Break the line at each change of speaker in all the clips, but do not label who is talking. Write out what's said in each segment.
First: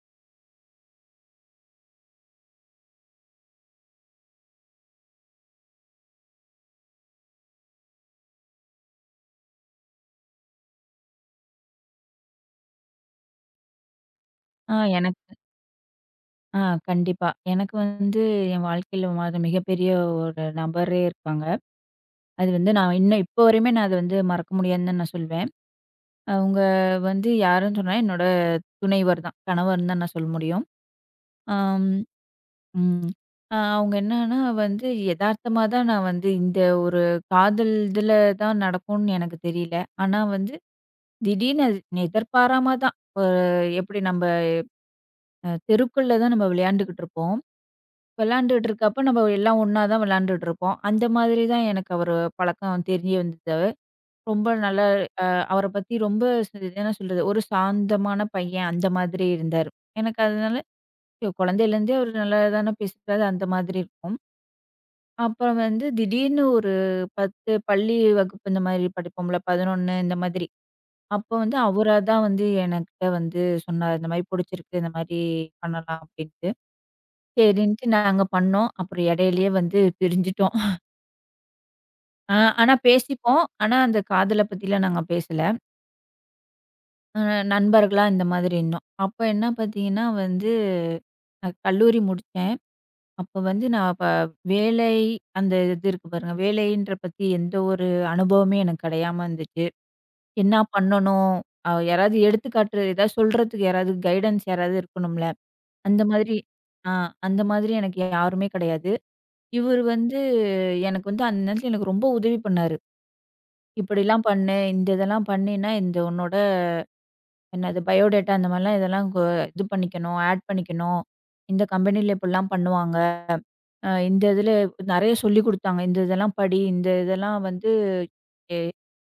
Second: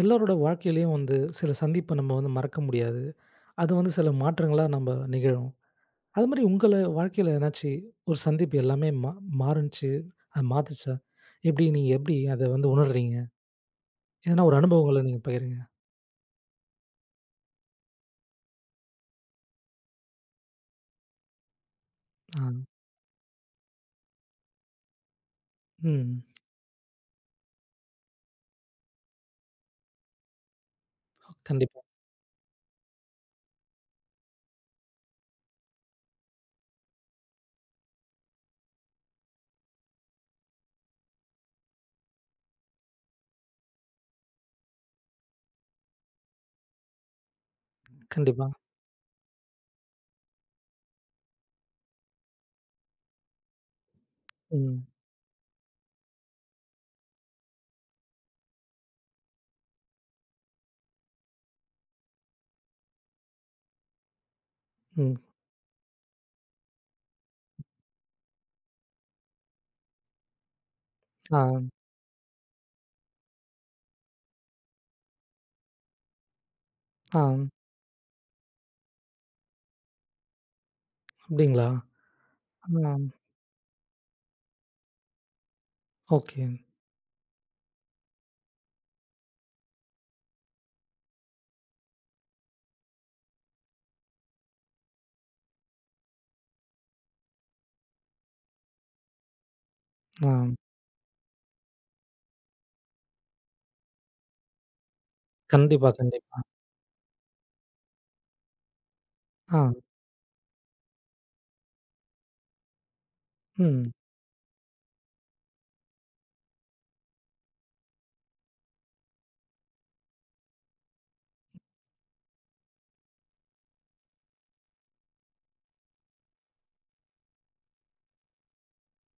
எல்லாரோட வாழ்க்கையிலயும் வந்து சில சந்திப்ப நம்ம வந்து மறக்க முடியாது. அது வந்து சில மாற்றங்களா நம்ம நிகழும். அது மாரி உங்கள வாழ்க்கையில எதனாச்சு ஒரு சந்திப்பு எல்லாமே மாறுனுச்சு, அது மாத்துச்சா? எப்படி நீங்க அத வந்து உணர்றீங்க? எதனா ஒரு
ஆ
அனுபவங்கள நீங்க
எனக்கு
பகிருங்க.
ஆ கண்டிப்பா. எனக்கு வந்து என் வாழ்க்கையில அது மிகப்பெரிய ஒரு நபரே இருக்காங்க.
ஆ.
அது வந்து நான் இன்னும் இப்போ வரையுமே நான் அத வந்து மறக்க முடியாதுன்னு தான் நான் சொல்வேன்.
ம்.
அவங்க வந்து யாருன்னு சொன்னா என்னோட துணைவர் தான். கணவர்ன்னு தான் நான் சொல்ல முடியும்.
கண்டிப்பா,
ஆம், ம். அவங்க என்னன்னா வந்து எதார்த்தமா தான் நான் வந்து இந்த ஒரு காதல் இதுல தான் நடக்கும்னு எனக்கு தெரியல. ஆனா வந்து திடீர்னு அது எதிர்பாராம தான். அ எப்படி நம்ப தெருக்குள்ள தான் நம்ம விளையாண்டுகிட்டு இருப்போம்.
கண்டிப்பா.
விளையாண்டுட்டு இருக்கப்ப நம்ம எல்லாம் ஒண்ணா தான் விளையாண்டுட்டு இருப்போம். அந்த மாதிரி தான் எனக்கு அவரு பழக்கம் தெரிய வந்தது. ரொம்ப
ம்.
நல்லா அவர பத்தி ரொம்ப என்ன சொல்றது, ஒரு சாந்தமான பையன் அந்த மாதிரி இருந்தாரு. எனக்கு அதனால ஐயோ, குழந்தையிலேருந்தே அவரு நல்லா தானே பேசுறாரு அந்த மாதிரி இருக்கும்.
ம்.
அப்புறம் வந்து திடீர்னு ஒரு 10 பள்ளி வகுப்பு இந்த மாதிரி படிப்போம்ல 11 இந்த மாதிரி. அப்போ
ஆ.
வந்து அவரா தான் வந்து எனக்கிட்ட வந்து சொன்னாரு. இந்த மாதிரி புடிச்சிருக்கு, இந்த மாதிரி பண்ணலாம் அப்படின்ட்டு.
ஆ.
சரின்ட்டு நாங்க பண்ணோம். அப்புறம் இடையிலேயே வந்து பிரிஞ்சுட்டோம்.
அப்படிங்களா?
ஆ, ஆனா
ஆ.
பேசிப்போம். ஆனா, அந்த காதல பத்திலாம் நாங்க பேசல.
ஓகே.
அ நண்பர்களா இந்த மாதிரி இருந்தோம். அப்ப என்ன பார்த்தீங்கன்னா வந்து, நான் கல்லூரி முடிச்சேன். அப்ப வந்து நான் வேலை அந்த இது இருக்கு பாருங்க. வேலைன்ற பத்தி எந்த ஒரு அனுபவமே எனக்கு கிடையாம இருந்துச்சு.
ஆ.
என்னா பண்ணணும்? யாராவது எடுத்துக்காட்டு ஏதாவது சொல்றதுக்கு யாராவது கைடன்ஸ் யாராவது இருக்கணும்ல.
கண்டிப்பா,
அந்த மாதிரி,
கண்டிப்பா.
ஆ அந்த மாதிரி எனக்கு யாருமே கிடையாது.
ஆ.
இவரு வந்து எனக்கு வந்து அந்த நேரத்துல எனக்கு ரொம்ப உதவி பண்ணாரு.
ம்.
இப்படிலாம் பண்ணு, இந்த இதெல்லாம் பண்ணினா இந்த உன்னோட என்னது பயோடேட்டா அந்த மாதிரிலாம் இதெல்லாம் இது பண்ணிக்கணும், ஆட் பண்ணிக்கணும். இந்த கம்பெனில இப்படிலாம் பண்ணுவாங்க. இந்த இதில நெறைய சொல்லிக் குடுத்தாங்க. இந்த இதெல்லாம் படி, இந்த இதெல்லாம் வந்து எ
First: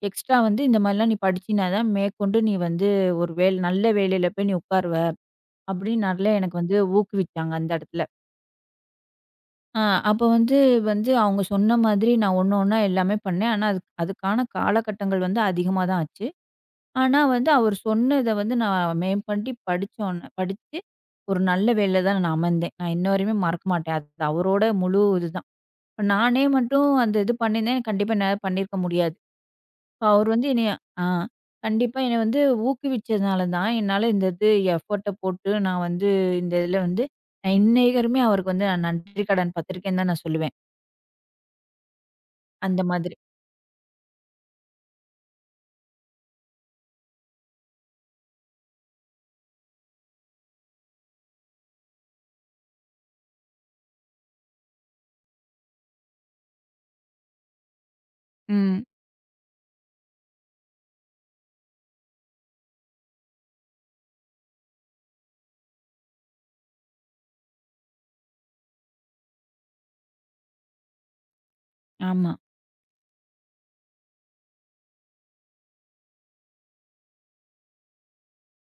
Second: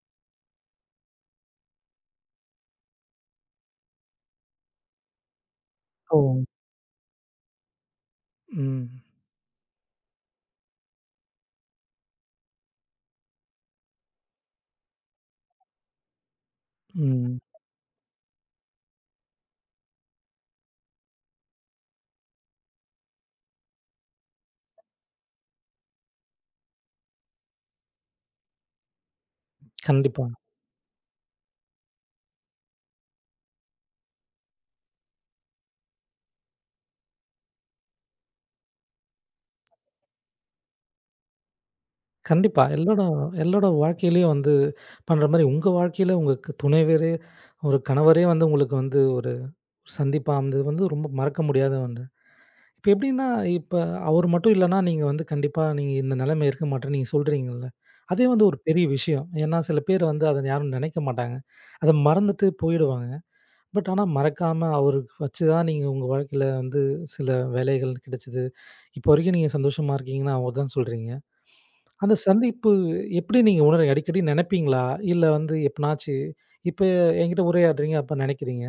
எக்ஸ்ட்ரா வந்து இந்த மாதிரிலாம் நீ படிச்சினா தான் மேற்கொண்டு நீ வந்து ஒரு நல்ல வேலையில போய் நீ உட்காருவ. அப்படின்னு
ஓ!
நிறைய எனக்கு வந்து ஊக்குவிச்சாங்க அந்த இடத்துல.
ம்.
அ அப்போ வந்து வந்து அவங்க சொன்ன மாதிரி நான் ஒண்ணு ஒண்ணா எல்லாமே பண்ணேன். ஆனா அதுக்கான காலகட்டங்கள் வந்து அதிகமா தான் ஆச்சு. ஆனா
ம்.
வந்து அவர் சொன்னத வந்து நான் மேம்பண்ணி படிச்சோன்ன படிச்சு, ஒரு நல்ல வேலையில தான் நான் அமர்ந்தேன். நான் இன்ன வரையுமே மறக்க மாட்டேன். அது அவரோட முழு இதுதான். இப்ப நானே மட்டும் அந்த இது பண்ணியிருந்தேன், கண்டிப்பா என்னால பண்ணியிருக்க முடியாது. இப்ப
கண்டிப்பா.
அவர் வந்து என்னைய ஆ கண்டிப்பா என்னைய வந்து ஊக்குவிச்சதுனால தான், என்னால இந்த இது எஃபோர்ட்ட போட்டு நான் வந்து இந்த இதில வந்து நான் இன்னைய வரையுமே அவருக்கு வந்து நான் நன்றி கடன் பட்டிருக்கேன்னு தான் நான் சொல்லுவேன்.
கண்டிப்பா.
அந்த
எல்லோட
மாதிரி.
எல்லோட வாழ்க்கையிலயும் வந்து பண்ற மாரி உங்க வாழ்க்கையில உங்க க துணைவரே, ஒரு கணவரே வந்து உங்களுக்கு வந்து ஒரு சந்திப்பா அமைந்தது வந்து ரொம்ப மறக்க முடியாத ஒன்று. இப்ப எப்படின்னா, இப்ப அவரு மட்டும் இல்லன்னா, நீங்க வந்து கண்டிப்பா நீங்க இந்த நிலைமை இருக்க மாட்டேன்னு நீங்க சொல்றீங்கல்ல. அதே வந்து ஒரு
ம்.
பெரிய விஷயம். ஏன்னா சில பேர் வந்து அத யாரும் நினைக்க மாட்டாங்க. அத மறந்துட்டு போயிடுவாங்க. பட் ஆனா மறக்காம அவருக்கு வச்சு தான் நீங்க உங்க வாழ்க்கையில வந்து சில வேலைகள் கிடைச்சது. இப்போ வரைக்கும் நீங்க சந்தோஷமா இருக்கீங்கன்னா, அவர தான் சொல்றீங்க. அந்த
ஆமா.
சந்திப்பு எப்படி நீங்க உணர்றீங்க? அடிக்கடி நெனைப்பீங்களா? இல்ல வந்து எப்பனாச்சு இப்ப என்கிட்ட உரையாடுறீங்க, அப்ப நெனைக்கிறீங்க.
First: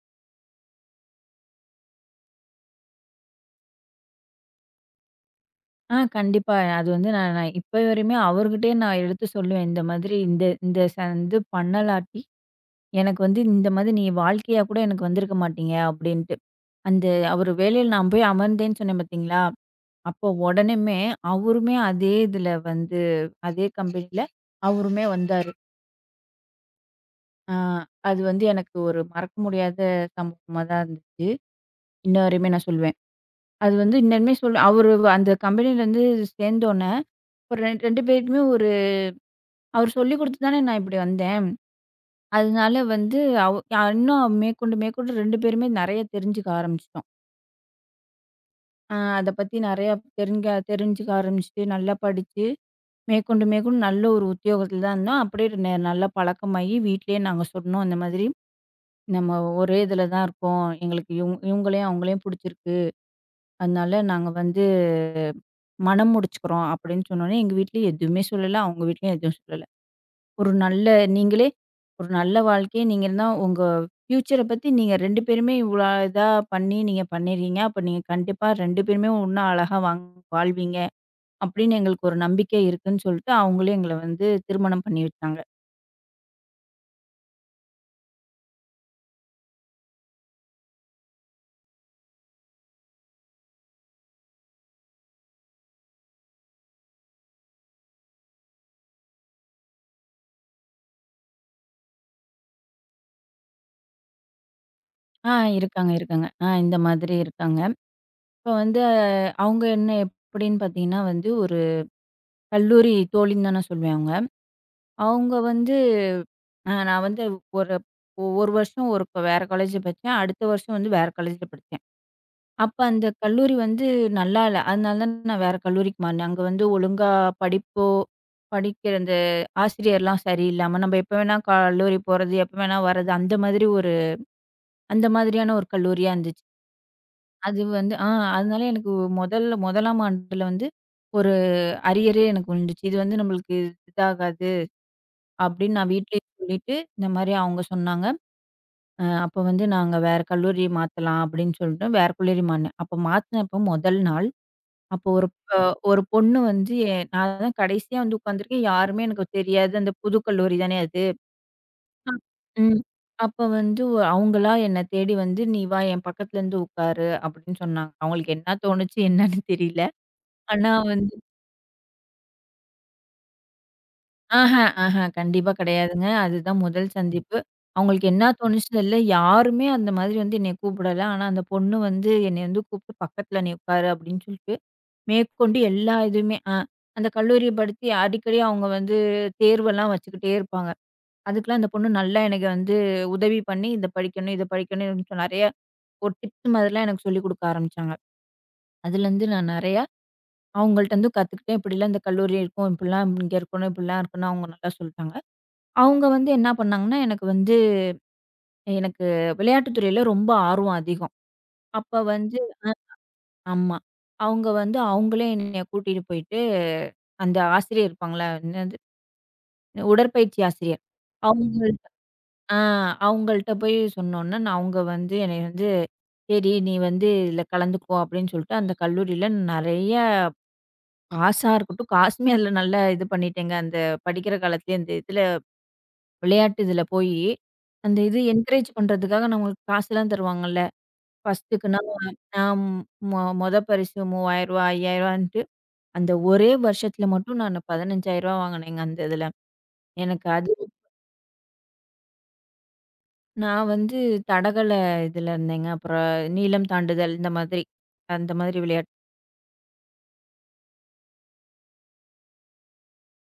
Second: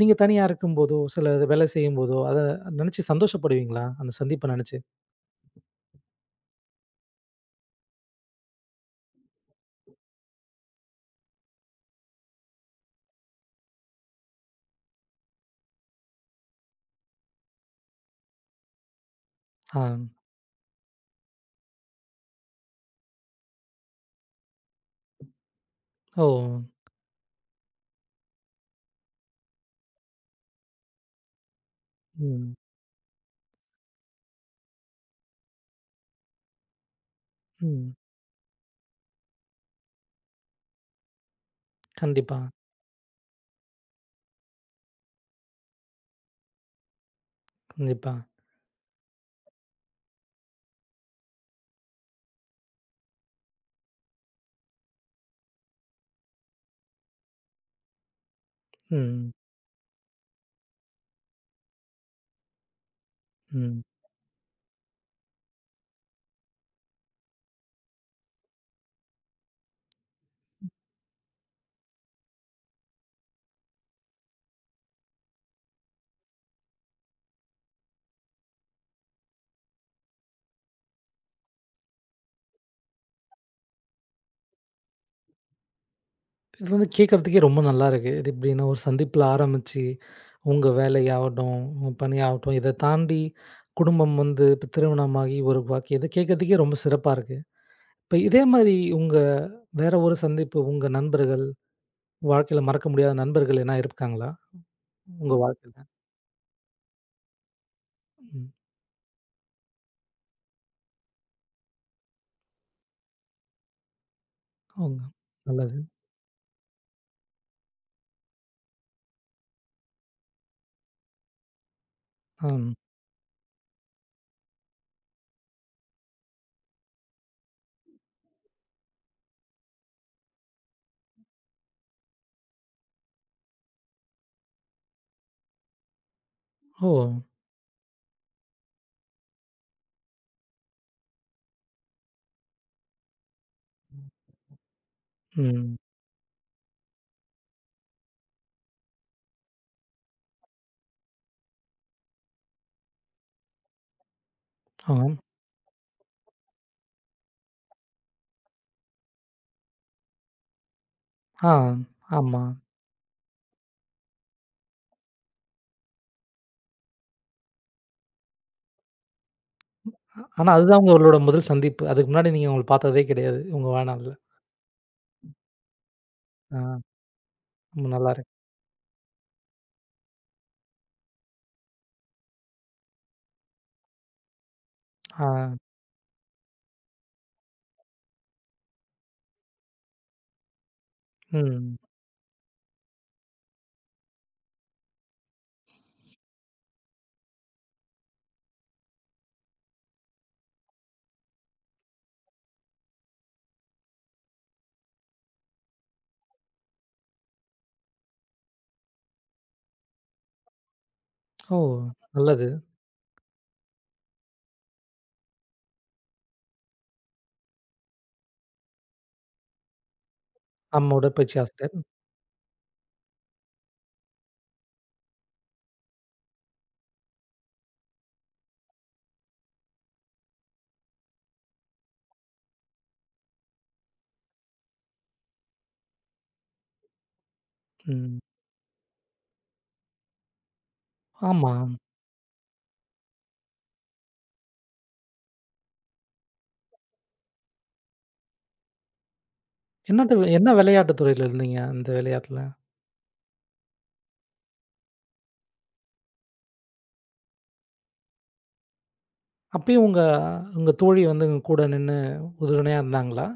நீங்க தனியா இருக்கும்போதோ, சில வேலை செய்யும்போதோ, அத நெனச்சு சந்தோஷப்படுவீங்களா? அந்த சந்திப்ப நெனச்சு?
கண்டிப்பா. அது வந்து நான் நான் இப்ப வரையுமே அவர்கிட்டயே நான் எடுத்து சொல்லுவேன். இந்த மாதிரி இந்த இந்த இது பண்ணலாட்டி, எனக்கு வந்து இந்த மாதிரி நீ வாழ்க்கையா கூட எனக்கு வந்திருக்க மாட்டீங்க அப்டின்ட்டு. அந்த அவரு வேலையில நான் போய் அமர்ந்தேன்னு சொன்னேன் பார்த்தீங்களா?
ஆ.
அப்போ உடனுமே அவருமே அதே இதுல வந்து அதே கம்பெனில அவருமே வந்தாரு.
ஓ!
ஆ அது வந்து எனக்கு ஒரு மறக்க முடியாத சம்பவமா தான் இருந்துச்சு. இன்ன வரையுமே
ம்.
நான் சொல்லுவேன். அது வந்து இன்னுமே சொல் அவரு அந்த கம்பெனிலேருந்து சேர்ந்தோனே, ஒரு
ம்.
2 பேருக்குமே ஒரு அவரு சொல்லிக் குடுத்து தானே நான் இப்படி வந்தேன்.
கண்டிப்பா,
அதனால வந்து அவ் இன்னும் மேற்கொண்டு மேற்கொண்டு 2 பேருமே நெறைய தெரிஞ்சுக்க ஆரம்பிச்சுட்டோம்.
கண்டிப்பா.
அத பத்தி நெறைய தெரிஞ்சுக்க ஆரம்பிச்சுட்டு, நல்லா படிச்சு, மேற்கொண்டு மேற்கொண்டு நல்ல ஒரு உத்தியோகத்துல தான் இருந்தோம். அப்படியே நல்லா பழக்கமாகி வீட்லயே நாங்க சொன்னோம் இந்த மாதிரி,
ம்.
"நம்ம ஒரே இதுல தான் இருக்கோம். எங்களுக்கு இவங்களையும் அவங்களையும் புடிச்சிருக்கு.
ம்.
அதனால நாங்க வந்து மனம் முடிச்சுக்கிறோம்" அப்படின்னு சொன்னோனே, எங்க வீட்ல எதுவுமே சொல்லல. அவங்க வீட்லயும் எதுவும் சொல்லல. ஒரு நல்ல நீங்களே ஒரு நல்ல வாழ்க்கைய நீங்க தான் உங்க ஃப்யூச்சர பத்தி நீங்க 2 பேருமே இவ்வளோ இதா பண்ணி நீங்க பண்ணியிருக்கீங்க. அப்ப நீங்க கண்டிப்பா 2 பேருமே இன்னும் அழகா வாழ்வீங்க அப்படின்னு எங்களுக்கு ஒரு நம்பிக்கை இருக்குன்னு சொல்லிட்டு, அவங்களே எங்கள வந்து திருமணம் பண்ணி வச்சாங்க.
இது வந்து கேட்கறதுக்கே ரொம்ப நல்லா இருக்கு. இது எப்படின்னா, ஒரு சந்திப்புல ஆரம்பிச்சு, உங்க வேலையாகட்டும், உங்க பணியாகட்டும், இத தாண்டி குடும்பம் வந்து இப்ப திருமணமாகி ஒரு வாக்கி இத கேட்கறதுக்கே ரொம்ப சிறப்பா இருக்கு. இப்ப இதே மாரி உங்க வேற ஒரு சந்திப்பு, உங்க நண்பர்கள், வாழ்க்கையில மறக்க முடியாத நண்பர்கள் என்னா இருக்காங்களா?
ஆ
உங்க வாழ்க்கையில?
இருக்காங்க, இருக்காங்க. இந்த மாதிரி இருக்காங்க. இப்ப
ம்.
வந்து அவங்க என்ன எப்படின்னு பார்த்தீங்கன்னா வந்து, ஒரு கல்லூரி தோழின்னு தான் நான் சொல்லுவேன் அவங்க.
ஓங்க.
அவங்க வந்து
நல்லது.
நான் வந்து ஒரு 1 வருஷம் ஒரு வேற காலேஜ்ல படிச்சேன். அடுத்த வருஷம் வந்து வேற காலேஜ்ல படிச்சேன்.
ஆம்.
அப்ப அந்த கல்லூரி வந்து நல்லா இல்ல. அதனால தான் நான் வேற கல்லூரிக்கு மாறினேன். அங்க வந்து ஒழுங்கா படிப்போ, படிக்கிற அந்த ஆசிரியர்லாம் சரியில்லாம, நம்ம எப்ப வேணா கல்லூரி போறது, எப்ப வேணா வர்றது, அந்த மாதிரி ஒரு அந்த மாதிரியான ஒரு கல்லூரியா இருந்துச்சு.
ஓ!
அது வந்து அதனால எனக்கு முதல்ல 1ஆம் ஆண்டுல வந்து ஒரு அரியரே எனக்கு விழுந்துச்சு. இது வந்து நம்மளுக்கு இதாகாது அப்படின்னு
ம்.
நான் வீட்லயே சொல்லிட்டு, இந்த மாரி அவங்க சொன்னாங்க. அப்ப வந்து நாங்க வேற கல்லூரி மாத்தலாம் அப்படின்னு சொல்லிட்டு வேற கல்லூரி மாறினேன். அப்ப மாத்துனப்போ முதல் நாள் அப்போ
ஆம்.
ஒரு அ ஒரு பொண்ணு வந்து நான் தான் கடைசியா வந்து உட்காந்துருக்கேன். யாருமே எனக்கு தெரியாது. அந்த புது கல்லூரி தானே அது.
ஆ.
ஆ.
ஆமா.
ம். அப்ப வந்து அவங்களா என்ன தேடி வந்து, "நீ வா என் பக்கத்துல இருந்து உட்காரு" அப்படின்னு சொன்னாங்க. அவங்களுக்கு என்ன தோணுச்சு என்னன்னு தெரியல.
ஆனா
ஆனா
அதுதான்
வந்து
உங்களோட முதல் சந்திப்பு. அதுக்கு முன்னாடி நீங்க அவங்கள பார்த்ததே கிடையாது, உங்க வாழ்நாள்ல.
ஆஹா, ஆஹா கண்டிப்பா கிடையாதுங்க. அதுதான்
ஆ.
முதல் சந்திப்பு.
ரொம்ப
அவங்களுக்கு
நல்லா
என்ன
இருக்கு.
தோணுச்சு தெரியல. யாருமே அந்த மாதிரி வந்து என்னைய கூப்பிடல. ஆனா அந்த பொண்ணு வந்து என்னைய வந்து கூப்பிட்டு பக்கத்துல "நீ உட்காரு" அப்படின்னு சொல்லிட்டு
ஆ.
மேற்கொண்டு எல்லா இதுவுமே அந்த கல்லூரிய படுத்தி அடிக்கடி அவங்க வந்து தேர்வெல்லாம் வச்சுக்கிட்டே இருப்பாங்க. அதுக்கெல்லாம் அந்த
ம்.
பொண்ணு நல்லா எனக்கு வந்து உதவி பண்ணி, இத படிக்கணும், இத படிக்கணும்னு நெறைய ஒரு டிப்ஸ் மாதிரிலாம் எனக்கு சொல்லிக் குடுக்க ஆரம்பிச்சாங்க. அதுலேருந்து நான் நெறையா அவங்கள்ட்ட இருந்து கத்துக்கிட்டேன். இப்படிலாம் இந்த கல்லூரி இருக்கும், இப்படிலாம் இங்க இருக்கணும், இப்படிலாம் இருக்குன்னு அவங்க நல்லா சொல்ட்டாங்க. அவங்க வந்து என்ன பண்ணாங்கன்னா, எனக்கு வந்து எனக்கு விளையாட்டுத் துறையில ரொம்ப ஆர்வம் அதிகம்.
ஓ!
அப்ப வந்து
நல்லது.
அ ஆமா. அவங்க வந்து அவங்களே என்னைய கூட்டிட்டு போயிட்டு, அந்த ஆசிரியர் இருப்பாங்கல்ல, என்னது உடற்பயிற்சி ஆசிரியர்.
ஆமா,
ம்.
உடற்பயிற்சி ஆசிரியர்.
அவங்கள்ட்ட ஆ அவங்கள்ட்ட போய் சொன்னோன்ன, நான் அவங்க வந்து என்னைய வந்து, "சரி நீ வந்து இதில கலந்துக்கோ" அப்படின்னு சொல்லிட்டு, அந்த கல்லூரியில நெறைய பாஸா இருக்கட்டும், காசுமே அதில நல்லா இது பண்ணிட்டேங்க. அந்த படிக்கிற காலத்திலேயே அந்த இதில விளையாட்டு இதில போயி, அந்த இது
ம்.
என்கரேஜ் பண்றதுக்காக நம்மளுக்கு காசுலாம் தருவாங்கல்ல.
ஆமா.
ஃபர்ஸ்ட்டுக்குன்னா நான் மொத பரிசு ரூ. 3,000, ரூ. 5000ன்ட்டு அந்த ஒரே வருஷத்தில மட்டும் நான் ரூ. 15,000 வாங்கினேங்க அந்த இதில.
என்னட்டு
எனக்கு அது
என்ன விளையாட்டு துறையில இருந்தீங்க, அந்த விளையாட்டுல?
நான் வந்து தடகள இதுல இருந்தேங்க. அப்புறம் நீளம் தாண்டுதல் இந்த மாதிரி. அந்த மாதிரி விளையாட்டு.
அப்பயும் உங்க உங்க தோழி வந்து உங்க கூட நின்னு உறுதுணையா இருந்தாங்களா?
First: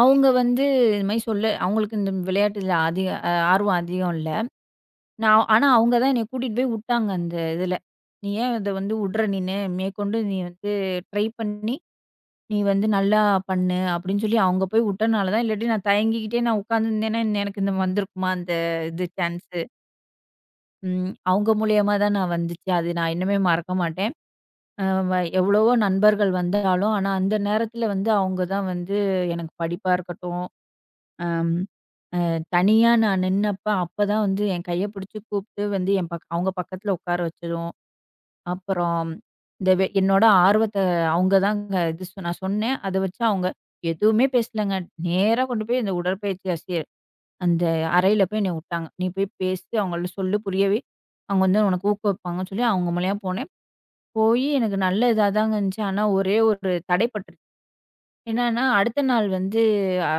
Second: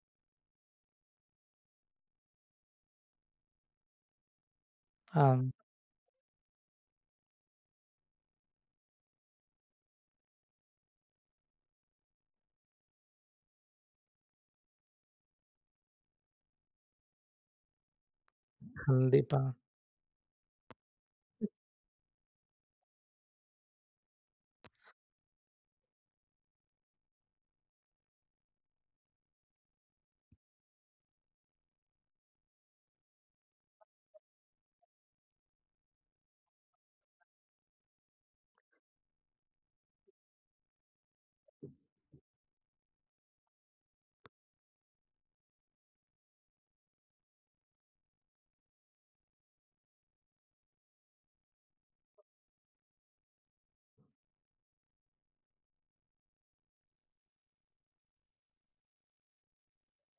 அவங்க வந்து இது மாரி சொல்ல அவங்களுக்கு இந்த விளையாட்டுல அதிக அ ஆர்வம் அதிகம் இல்ல.
ஆ,
நான் ஆனா அவங்க தான் என்னைய கூட்டிட்டு போய் உட்டாங்க அந்த இதுல. "நீ ஏன் இத வந்து உட்ற நீனு? மேற்கொண்டு நீ வந்து ட்ரை பண்ணி, நீ வந்து நல்லா பண்ணு" அப்படின்னு சொல்லி அவங்க போய் உட்டனால தான். இல்லாட்டி நான் தயங்கிக்கிட்டே நான் உட்காந்துருந்தேன்னா, எனக்கு இந்த வந்திருக்குமா அந்த இது
கண்டிப்பா.
சான்ஸு? ம். அவங்க மூலியமா தான் நான் வந்துச்சு. அது நான் இன்னுமே மறக்க மாட்டேன். அ வ எவ்வளவோ நண்பர்கள் வந்தாலும், ஆனா அந்த நேரத்துல வந்து அவங்க தான் வந்து எனக்கு படிப்பா இருக்கட்டும், அம் அ தனியா நான் நின்னப்ப, அப்பதான் வந்து என் கைய பிடிச்சு கூப்ட்டு வந்து என் பக் அவங்க பக்கத்துல உட்கார வச்சதும், அப்புறம் இந்த என்னோட ஆர்வத்த அவங்க தான் இது நான் சொன்னேன். அத வச்சு அவங்க எதுவுமே பேசலங்க. நேரா கொண்டு போய் இந்த உடற்பயிற்சி ஆசிரியர் அந்த அறையில போய் என்னைய உட்டாங்க. "நீ போய் பேசி அவங்கள்ட்ட சொல்லு புரியவை. அவங்க வந்து உனக்கு ஊக்குவிப்பாங்கன்னு" சொல்லி அவங்க மூலியமா போனேன். போயி எனக்கு நல்ல இதா தாங்க இருந்துச்சு. ஆனா ஒரே ஒரு தடைப்பட்டுருச்சு. என்னன்னா, அடுத்த நாள் வந்து அ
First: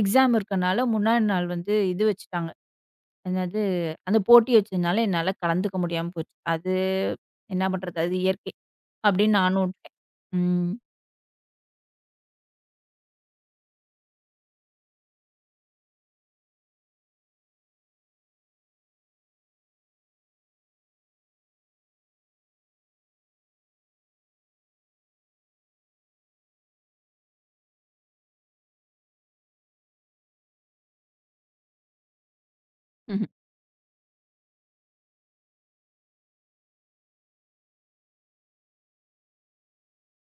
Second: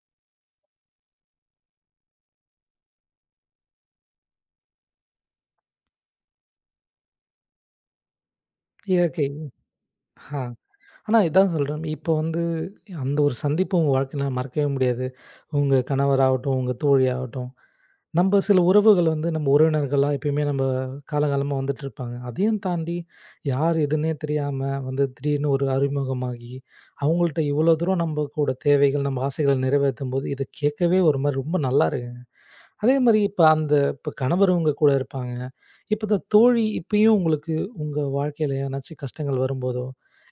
எக்ஸாம் இருக்கனால முன்னாடி நாள் வந்து இது வச்சுட்டாங்க. என்னது அந்த போட்டி வச்சதுனால என்னால கலந்துக்க முடியாம போச்சு. அது என்ன பண்றது? அது இயற்கை
இயற்கை.
அப்படின்னு நானும் உட்டேன்.
ஆ.
ம்.
ஆனா இதான் சொல்றேன். இப்போ வந்து அந்த ஒரு சந்திப்பு உங்க வாழ்க்கையில மறக்கவே முடியாது. உங்க கணவராகட்டும், உங்க தோழியாகட்டும். நம்ப சில உறவுகள் வந்து நம்ம உறவினர்களா எப்பயுமே நம்ம காலங்காலமா வந்துட்டு இருப்பாங்க. அதையும் தாண்டி யார் எதுன்னே தெரியாம வந்து திடீர்னு ஒரு அறிமுகமாகி, அவங்கள்ட்ட இவ்வளோ தூரம் நம்ம கூட தேவைகள், நம்ம ஆசைகள நிறைவேத்தும்போது, இத கேட்கவே ஒரு மாரி ரொம்ப நல்லா இருக்குங்க. அதே மாரி
ம்ஹ்ம்.
இப்ப அந்த இப்ப கணவர் உங்க கூட இருப்பாங்க. இப்ப இந்த தோழி இப்பயும் உங்களுக்கு உங்க வாழ்க்கையில எதனாச்சும் கஷ்டங்கள் வரும்போதோ,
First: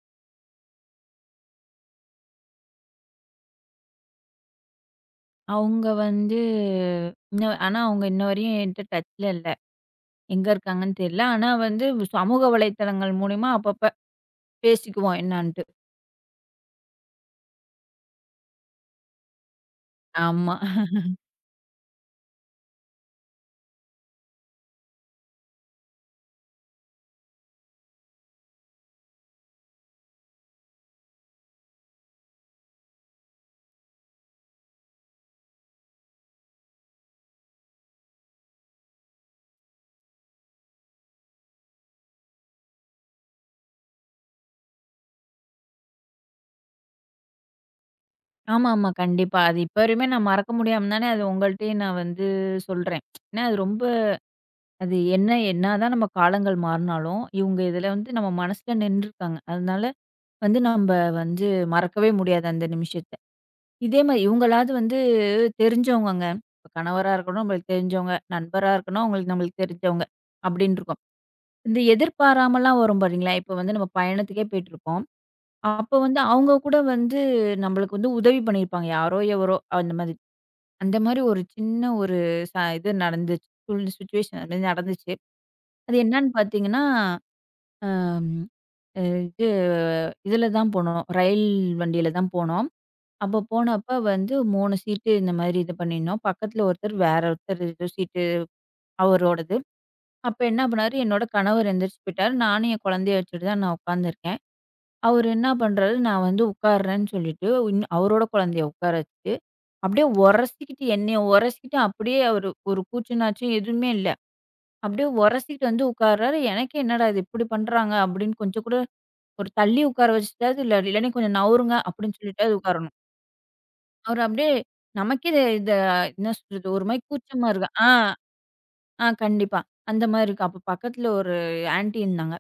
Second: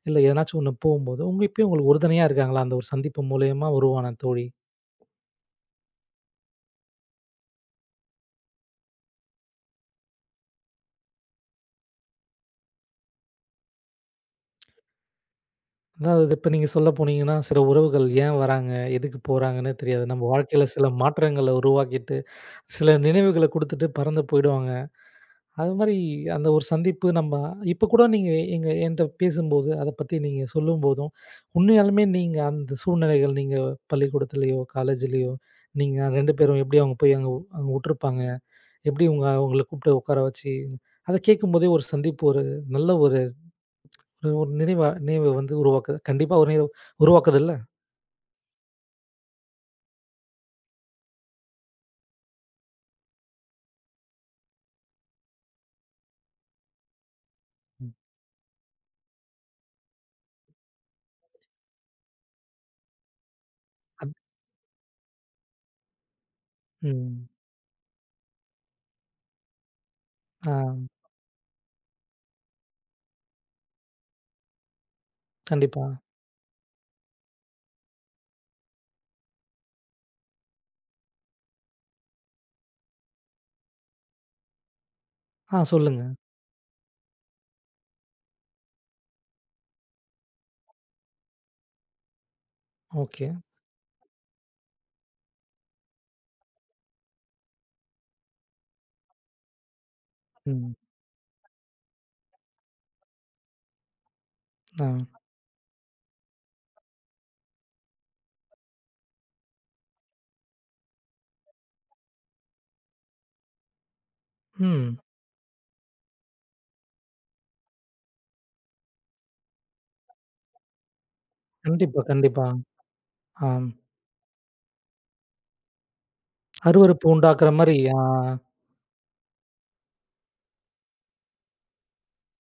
இல்ல எதனாச்சும் ஒண்ணு போம்போதோ, உங்க இப்பயும் உங்களுக்கு உறுதுணையா இருக்காங்களா? அந்த ஒரு சந்திப்பு மூலியமா உருவான தோழி.
அவங்க வந்து இன்ன ஆனா அவங்க இன்ன வரையும் என்ட்ட டச்ல இல்ல. எங்க இருக்காங்கன்னு தெரியல. ஆனா வந்து சமூக வலைத்தளங்கள் மூலியமா அப்பப்ப பேசிக்குவோம் என்னான்ட்டு.
அதாவது இப்ப நீங்க சொல்ல போனீங்கன்னா, சில உறவுகள் ஏன் வராங்க? எதுக்கு போறாங்கன்னே தெரியாது. நம்ம
ஆமா.
வாழ்க்கையில சில மாற்றங்கள உருவாக்கிட்டு, சில நினைவுகள குடுத்துட்டு பறந்து போயிடுவாங்க. அது மாரி அந்த ஒரு சந்திப்பு நம்ம இப்ப கூட நீங்க எங்க என்ட்ட பேசும்போது, அத பத்தி நீங்க சொல்லும்போதும், உண்மையாலுமே நீங்க அந்த சூழ்நிலைகள் நீங்க பள்ளிக்கூடத்திலயோ, காலேஜ்லயோ நீங்க 2 பேரும் எப்படி அவங்க போய் அங்க அங்க உட்டுருப்பாங்க. எப்படி உங்க அவங்கள கூப்பிட்டு உட்கார வச்சு, அத கேட்கும்போதே ஒரு சந்திப்பு ஒரு நல்ல ஒரு ஒரு நினைவா நினைவு வந்து உருவாக்குது. கண்டிப்பா ஒரு நினைவு உருவாக்குதுல்ல?
ஆமாமா. கண்டிப்பா. அது இப்ப வரையுமே நான் மறக்க முடியாம தானே அது உங்கள்ட்டயே நான் வந்து சொல்றேன். ஏன்னா அது ரொம்ப அது என்ன என்னதான் நம்ம காலங்கள் மாறுனாலும், இவங்க இதுல
ம்.
வந்து நம்ம மனசுல நின்றுருக்காங்க. அதனால வந்து நம்ப வந்து மறக்கவே முடியாது அந்த நிமிஷத்த. இதே
அத்
மாரி இவங்களாவது வந்து தெரிஞ்சவங்கங்க. இப்ப கணவரா
ம்.
இருக்கணும் நம்மளுக்கு தெரிஞ்சவங்க, நண்பரா இருக்கணும் அவங்களுக்கு நம்மளுக்கு தெரிஞ்சவங்க
ஆ
அப்படின்னு இருக்கும். இந்த எதிர்பாராமலாம் வரும் பாருங்களா, இப்ப வந்து நம்ம பயணத்துக்கே போயிட்டுருப்போம்.
கண்டிப்பா.
அப்போ வந்து அவங்க கூட வந்து நம்மளுக்கு வந்து உதவி பண்ணியிருப்பாங்க. யாரோ எவரோ அந்த மாதிரி. அந்த மாரி ஒரு சின்ன ஒரு இது நடந்துச்சு. சிச்சுவேஷன் அது நடந்துச்சு.
ஆ
அது
சொல்லுங்க.
என்னான்னு பார்த்தீங்கன்னா, அம் அ இது இதுல தான் போனோம். ரயில் வண்டியில தான் போனோம்.
ஓகே.
அப்போ போனப்ப வந்து 3 சீட்டு இந்த மாரி இது பண்ணியிருந்தோம். பக்கத்துல ஒருத்தர் வேற ஒருத்தர் இது சீட்டு அவரோடது. அப்ப என்ன
ம்.
பண்ணாரு, என்னோட கணவர் எந்திரிச்சு போயிட்டாரு. நானும் என் குழந்தைய வச்சுட்டு தான் நான் உட்காந்துருக்கேன்.
ஆ.
அவரு என்ன பண்றாரு, நான் வந்து உட்கார்றேன்னு சொல்லிட்டு, அவரோட குழந்தைய உட்கார வச்சுட்டு, அப்படியே உரசிக்கிட்டு என்னைய உரசிக்கிட்டு அப்படியே அவரு ஒரு கூச்சுநாச்சும் எதுவுமே இல்ல.
ம்.
அப்படியே உரசிக்கிட்டு வந்து உட்கார்றாரு. எனக்கே என்னடா இது இப்படி பண்றாங்க அப்படின்னு கொஞ்சம் கூட ஒரு தள்ளி உட்கார வச்சுட்டாவது இல்ல, இல்லாட்டி கொஞ்சம் நவுருங்க
கண்டிப்பா,
அப்படின்னு
கண்டிப்பா.
சொல்லிட்டாவது உட்காரணும்.
ஆ.
அவரு அப்படியே நமக்கே இது இத என்ன சொல்றது ஒரு மாரி
அருவருப்பு
கூச்சமா
உண்டாக்குற
இருக்கு.
மாரி.
ஆ,
ஆ.
ஆ கண்டிப்பா. அந்த மாரி இருக்கு. அப்ப பக்கத்துல ஒரு ஆன்டி இருந்தாங்க.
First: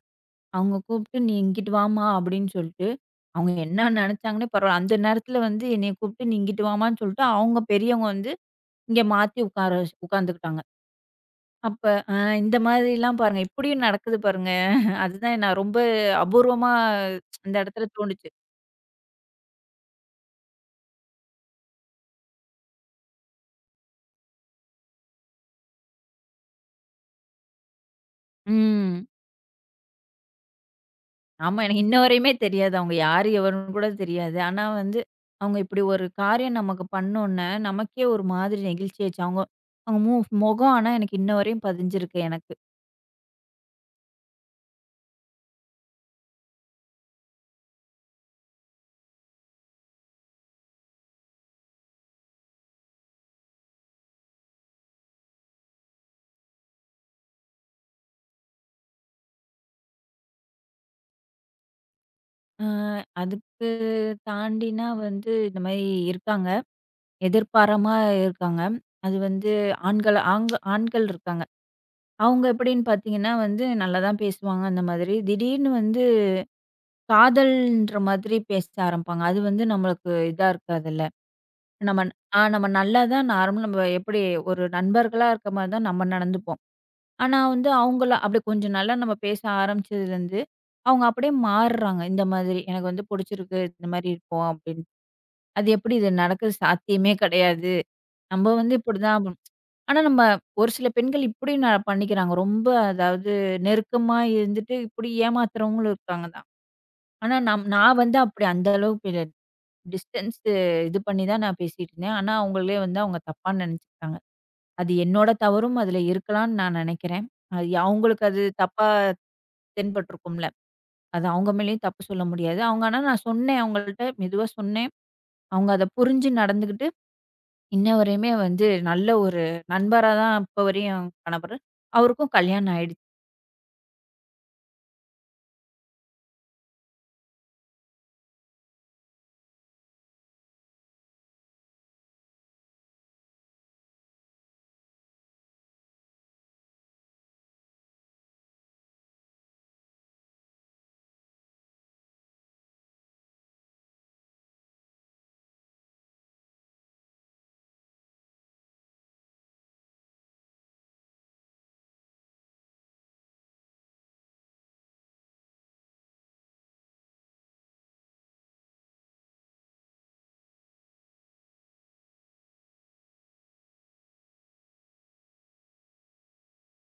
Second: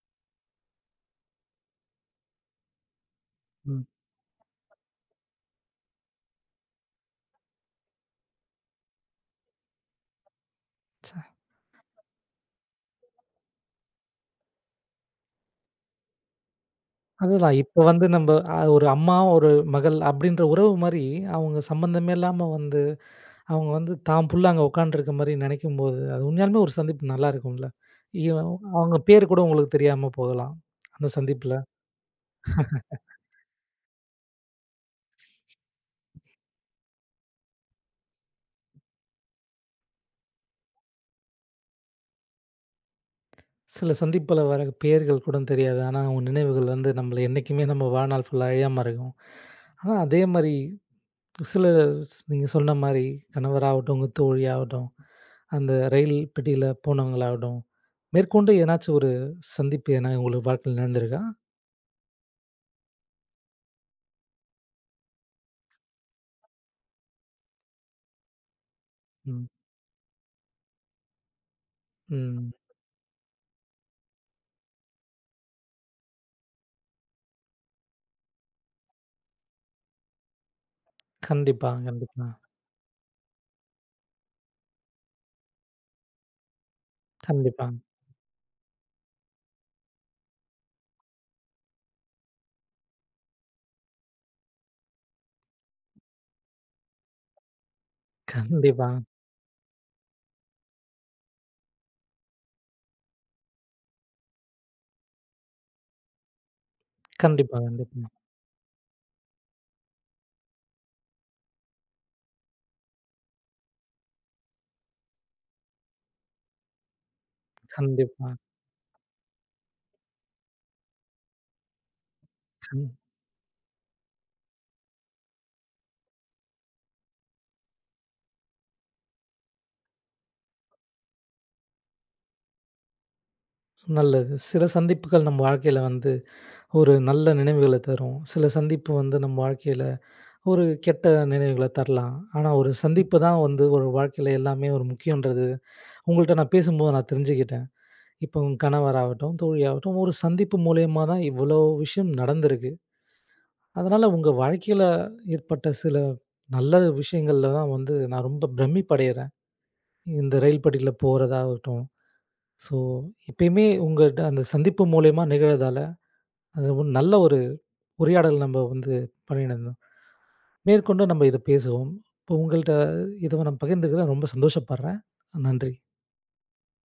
அவங்க கூப்பிட்டு, "நீ இங்கிட்டு வாம்மா" அப்படின்னு சொல்லிட்டு, அவங்க
ம்.
என்ன நினைச்சாங்கன்னே பரவால்ல. அந்த நேரத்தில வந்து என்னைய கூப்பிட்டு, "நீ இங்கிட்டு வாம்மான்னு" சொல்லிட்டு, அவங்க பெரியவங்க வந்து இங்க மாத்தி உட்கார வச் உட்காந்துக்கிட்டாங்க.
ச.
அப்ப அ இந்த மாதிரிலாம் பாருங்க, இப்படியும் நடக்குது பாருங்க. அதுதான் நான் ரொம்ப அபூர்வமா
அதுதான்.
அந்த
இப்ப
இடத்துல
வந்து
தோணுச்சு.
நம்ப ஒரு அம்மா, ஒரு மகள் அப்டின்ற உறவு மாரி, அவங்க சம்மந்தமே இல்லாம வந்து, அவங்க வந்து தான் புள்ள அங்க உட்காந்துருக்க மாரி நெனைக்கும்போது, அது உண்மையாலுமே ஒரு சந்திப்பு நல்லா இருக்கும்ல. இவ அவங்க
ம்.
பேரு கூட உங்களுக்கு தெரியாம போகலாம். அந்த சந்திப்புல.
ஆமா. எனக்கு இன்ன வரையுமே தெரியாது. அவங்க யாரு, எவருன்னு கூட தெரியாது. ஆனா வந்து, அவங்க இப்படி ஒரு காரியம் நமக்கு பண்ணோன்ன, நமக்கே ஒரு மாதிரி நெகிழ்ச்சியாச்சு. அவங்க அவங்க முகம் ஆனா எனக்கு இன்ன வரையும் பதிஞ்சிருக்கு எனக்கு.
சில சந்திப்புல வர பேர்கள் கூட தெரியாது. ஆனா, அவங்க நினைவுகள் வந்து நம்மள என்னைக்குமே நம்ம வாழ்நாள் ஃபுல்லா அழியாம இருக்கும். ஆனா, அதே மாரி சில நீங்க சொன்ன மாரி கணவராகட்டும், உங்க தோழியாகட்டும், அந்த ரயில் பெட்டியில போனவங்களாகட்டும், மேற்கொண்டு ஏதனாச்சும் ஒரு சந்திப்பு எதனா உங்களுக்கு வாழ்க்கையில நடந்திருக்கா?
அ அதுக்கு தாண்டினா வந்து இந்த மாரி இருக்காங்க. எதிர்பாராம இருக்காங்க. அது
ம்,
வந்து ஆண்கள் இருக்காங்க. அவங்க
ம்.
எப்படின்னு பார்த்தீங்கன்னா வந்து நல்லா தான் பேசுவாங்க அந்த மாதிரி. திடீர்னு வந்து காதல்ன்ற மாதிரி பேச ஆரம்பிப்பாங்க. அது வந்து நம்மளுக்கு இதா இருக்காதுல்ல.
கண்டிப்பா,
நம்ம
கண்டிப்பா,
நம்ம நல்லா தான் நார்மல் நம்ம எப்படி ஒரு நண்பர்களா இருக்க மாரி தான் நம்ம நடந்துப்போம். ஆனா
கண்டிப்பா,
வந்து அவங்கள அப்படி கொஞ்சம் நல்லா நம்ம பேச ஆரம்பிச்சதுலேருந்து, அவங்க அப்படியே மாறுறாங்க. இந்த மாதிரி எனக்கு வந்து புடிச்சிருக்கு. இந்த மாரி இருப்போம் அப்படின்னு. அது எப்படி இது நடக்குது சாத்தியமே கிடையாது. நம்ம வந்து
கண்டிப்பா,
இப்படிதான் ஆகணும். ஆனா நம்ம ஒரு சில பெண்கள் இப்படியும் நான் பண்ணிக்கிறாங்க. ரொம்ப அதாவது நெருக்கமா இருந்துட்டு இப்படி ஏமாத்துறவங்களும் இருக்காங்க தான். ஆனா
கண்டிப்பா,
நான்
கண்டிப்பா,
வந்து அப்படி அந்த அளவுக்கு இல்ல. டிஸ்டன்ஸ் இது பண்ணி தான் நான் பேசிட்டு இருந்தேன். ஆனா அவங்களே வந்து அவங்க தப்பா நினைச்சுக்கிட்டாங்க. அது என்னோட தவறும் அதுல இருக்கலாம்ன்னு நான் நினைக்கிறேன். அது அவங்களுக்கு
கண்டிப்பா.
அது தப்பா தென்பட்டுருக்கும்ல. அது அவங்க மேலேயும் தப்பு சொல்ல முடியாது. அவங்க
கண்
ஆனா நான் சொன்னேன் அவங்கள்ட்ட மெதுவா சொன்னேன். அவங்க அத புரிஞ்சு நடந்துகிட்டாங்க. இன்ன வரையுமே வந்து நல்ல ஒரு நண்பரா தான் இப்ப வரையும் காணப்படுறேன். அவருக்கும் கல்யாணம் ஆயிடுச்சு.
நல்லது. சில சந்திப்புகள் நம்ம வாழ்க்கையில வந்து ஒரு நல்ல நினைவுகள தரும். சில சந்திப்பு வந்து நம்ம வாழ்க்கையில ஒரு கெட்ட நினைவுகள தரலாம். ஆனா, ஒரு சந்திப்பு தான் வந்து ஒரு வாழ்க்கையில எல்லாமே ஒரு முக்கியன்றது உங்கள்ட்ட நான் பேசும்போது நான் தெரிஞ்சுக்கிட்டேன். இப்போ உங்க கணவராகட்டும், தோழியாகட்டும், ஒரு சந்திப்பு மூலியமா தான் இவ்வளோ விஷயம் நடந்திருக்கு. அதனால உங்க வாழ்க்கையில ஏற்பட்ட சில நல்ல விஷயங்கள்ல தான் வந்து நான் ரொம்ப பிரமிப்படையறேன். இந்த ரயில் பெட்டியில போறதாகட்டும். ஸோ, எப்பயுமே உங்கட்ட அந்த சந்திப்பு மூலியமா நிகழ்றதால, அது ஒரு நல்ல ஒரு உரையாடல் நம்ம வந்து பண்ணியிருந்தோம். மேற்கொண்டு நம்ம இத பேசுவோம். இப்போ உங்கள்ட்ட இத நான் பகிர்ந்துக்கிறேன் ரொம்ப சந்தோஷப்படுறேன். நன்றி.